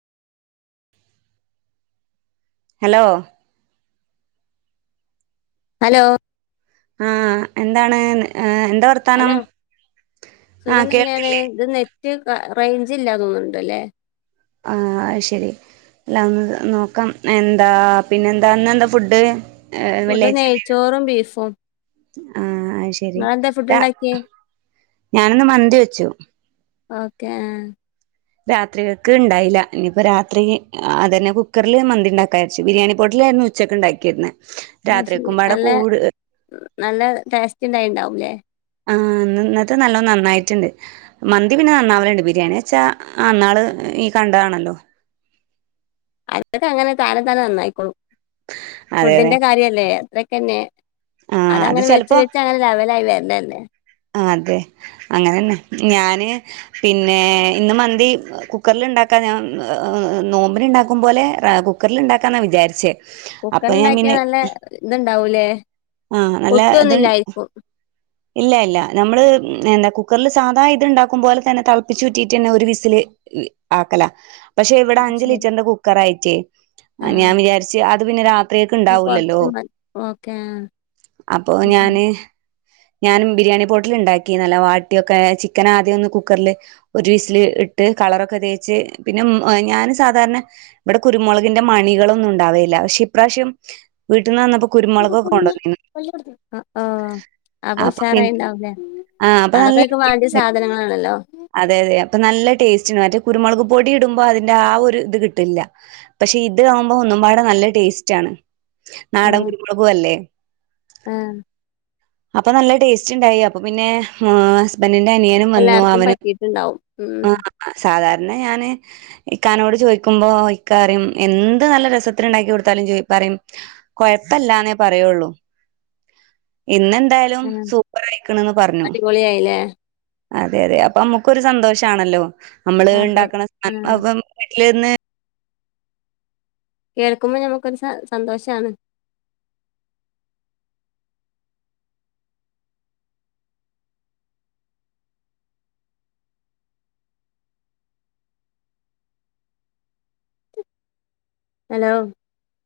hello hello ആ എന്താണ് എന്താ വർത്ത ഹലോ സുഖം തന്നെയാണ് കേൾക്കില്ലേ ഇത് നെറ്റ് റേഞ്ച് ഇല്ലാതോന്നുന്നുണ്ടല്ലേ ആ അയ്ശരി അല്ല ഒന്ന് നോക്കാം എന്താ പിന്നെ എന്താ അന്ന് എന്താ ഫുഡ് ഏ ഫുഡ് വെള്ളാച്ച നെയ്ച്ചോറും ബീഫും ആഹ അയ്ശരി നിങ്ങളെന്താ ഫുഡ് ഉണ്ടാക്കിയേ ഞാനൊന്ന് മന്തി വെച്ചു ഓക്കെ രാത്രികൾക്ക് ഉണ്ടായില്ല ഇനിയിപ്പ രാത്രി അത് തന്നെ കുക്കറിില് മന്തി ഉണ്ടാക്കരിച്ചു ബിരിയാണി പോട്ടിലായിരുന്നു ഉച്ചക്കെ ഉണ്ടാക്കിരുന്ന രാത്രി ഒക്കുമ്പോടെ കൂട് ഉ നല്ല ടേസ്റ്റ് ഉണ്ടായിട്ടുണ്ടാവുംല്ലേ ആ് ഇന്നത്തെ നല്ല നന്നായിട്ടുണ്ട് മന്തി പിന്നെ നന്നാവലുണ്ട് ബിരിയാണി വച്ചാ അന്നാള് ഈ കണ്ടതാണല്ലോ അതൊക്കെ അങ്ങനെ താനെ താനെ നന്നായിക്കോളും അതെ അതെ ഫുഡിന്റെ കാര്യല്ലേ അത്രൊക്കെ തന്നെ ആഹ് അത് അതങ്ങനെ വെച്ച് ചെലപ്പോ വെച്ച് അങ്ങനെ ലവലായി വരണ തല്ലെ അതെ അങ്ങനെന്നെ ഞാന് പിന്നെ ഇന്ന മന്തി കുക്കറൽ ഉണ്ടാക്കാ ഞാൻ നോമ്പിന ഉണ്ടാക്കും പോോലെ കുക്കറിൽുണ്ടാക്കാ ന്നാ വിചാരിച്ചേ അപ്പൊ ഞാൻ കുക്കറിലുണ്ടാക്കിയ പിന്നെ നല്ല ഇതുണ്ടാവൂലേ ആഹ നല്ല ഇത് ഒട്ടുമൊന്നുമില്ലായിരിക്കും ഇല്ല ഇല്ല നമ്മള് എന്താ കുക്കറിൽ സാധാ ഇത്ണ്ടാക്കും പോോലെ തന്നെ ളപ്പിച്ചുുറ്റിട്ട് തന്നെ ഒരു വിസിില് ആക്കല പക്ഷെ ഇവിടെ ആ അഞ്ച് ശരി ലിറ്ററിന്റെ കുക്കറയിട്ടേ ആ ഞാൻ വിചാരിച്ചച്ച് അത് പിന്നെ രാത്രിയൊക്ക ഉണ്ടാവൂില്ലല്ലോ കുറച്ച് മതി ഓക്കെ ആ അപ്പൊ അത് ശരി ഞാന് ഞാനും ബിരിയാണി പോട്ടിൽ ഉണ്ടാക്കി നല്ല വാട്ടിയൊക്കെ ചിക്കന ആദ്യം ഒന്ന് കുക്കറില് ഒരു വിസില് ഇട്ട് കളറൊക്കെ തേച്ച് പിന്നെ ഞാാന് സാധാരണ ഇവിടെ കുരുമുളകിന്റെ മണികളൊന്നും ഉണ്ടാവയില്ല പക്ഷെ ഇപ്രാവശ്യം വീട്ടിൽ നിന്ന് വന്നപ്പം ആഹ അപ്പൊ ഉഷാറായിണ്ടാവല്ലേ ആ അപ്പൊ നല്ല അതൊക്കെ ഒക്കെ വേണ്ടിയ സാധനങ്ങളാണല്ലോ അതെ അതെ അപ്പൊ നല്ല ടേസ്റ്റ്ണ് മറ്റേ കുരുമുളക് പൊടി ഇടുമ്പോ അതിന്റെ ആ ഒരു ഇത് കിട്ടില്ല പക്ഷെ ഇത് ആവുമ്പോ ഒന്നുംപാടെ നല്ല ടേസ്റ്റ് ആണ് ആ നാടൻ കുരുമുളകും അല്ലേ ആ അപ്പൊ നല്ല ടേസ്റ്റ് ഇണ്ടായി അപ്പൊ പിന്നെ ആ ഹസ്ബൻഡിന്റെ അനിയനും വന്നു എല്ലാർക്കും അവനും പറ്റിയിട്ടുണ്ടാവും സാധാരണ ഞാന് ഇക്കാനോട് ചോദിക്കുമ്പോ ഇക്ക അറിയും എന്ത് നല്ല രസത്തി ഉണ്ടാക്കി കൊടുത്താലും ചോയിപ്പ പറയും കൊഴപ്പല്ലാന്നേ പറയുള്ളൂ ഇന്നെന്തായാ ഉം സൂപ്പർയിക്കണന്ന് പറഞ്ഞു അടിപൊളിയായില്ലേ അതെ അതെ അപ്പ നമ്മുക്കൊരു സന്തോഷമാണല്ലോ നമ്മള് അതെ ഉണ്ടാക്കണ സം ആ അപ്പ വീട്ടിൽന്ന് കേൾക്കുമ്പോൾ നമുക്കൊരു സ സന്തോഷാണ് ഹലോ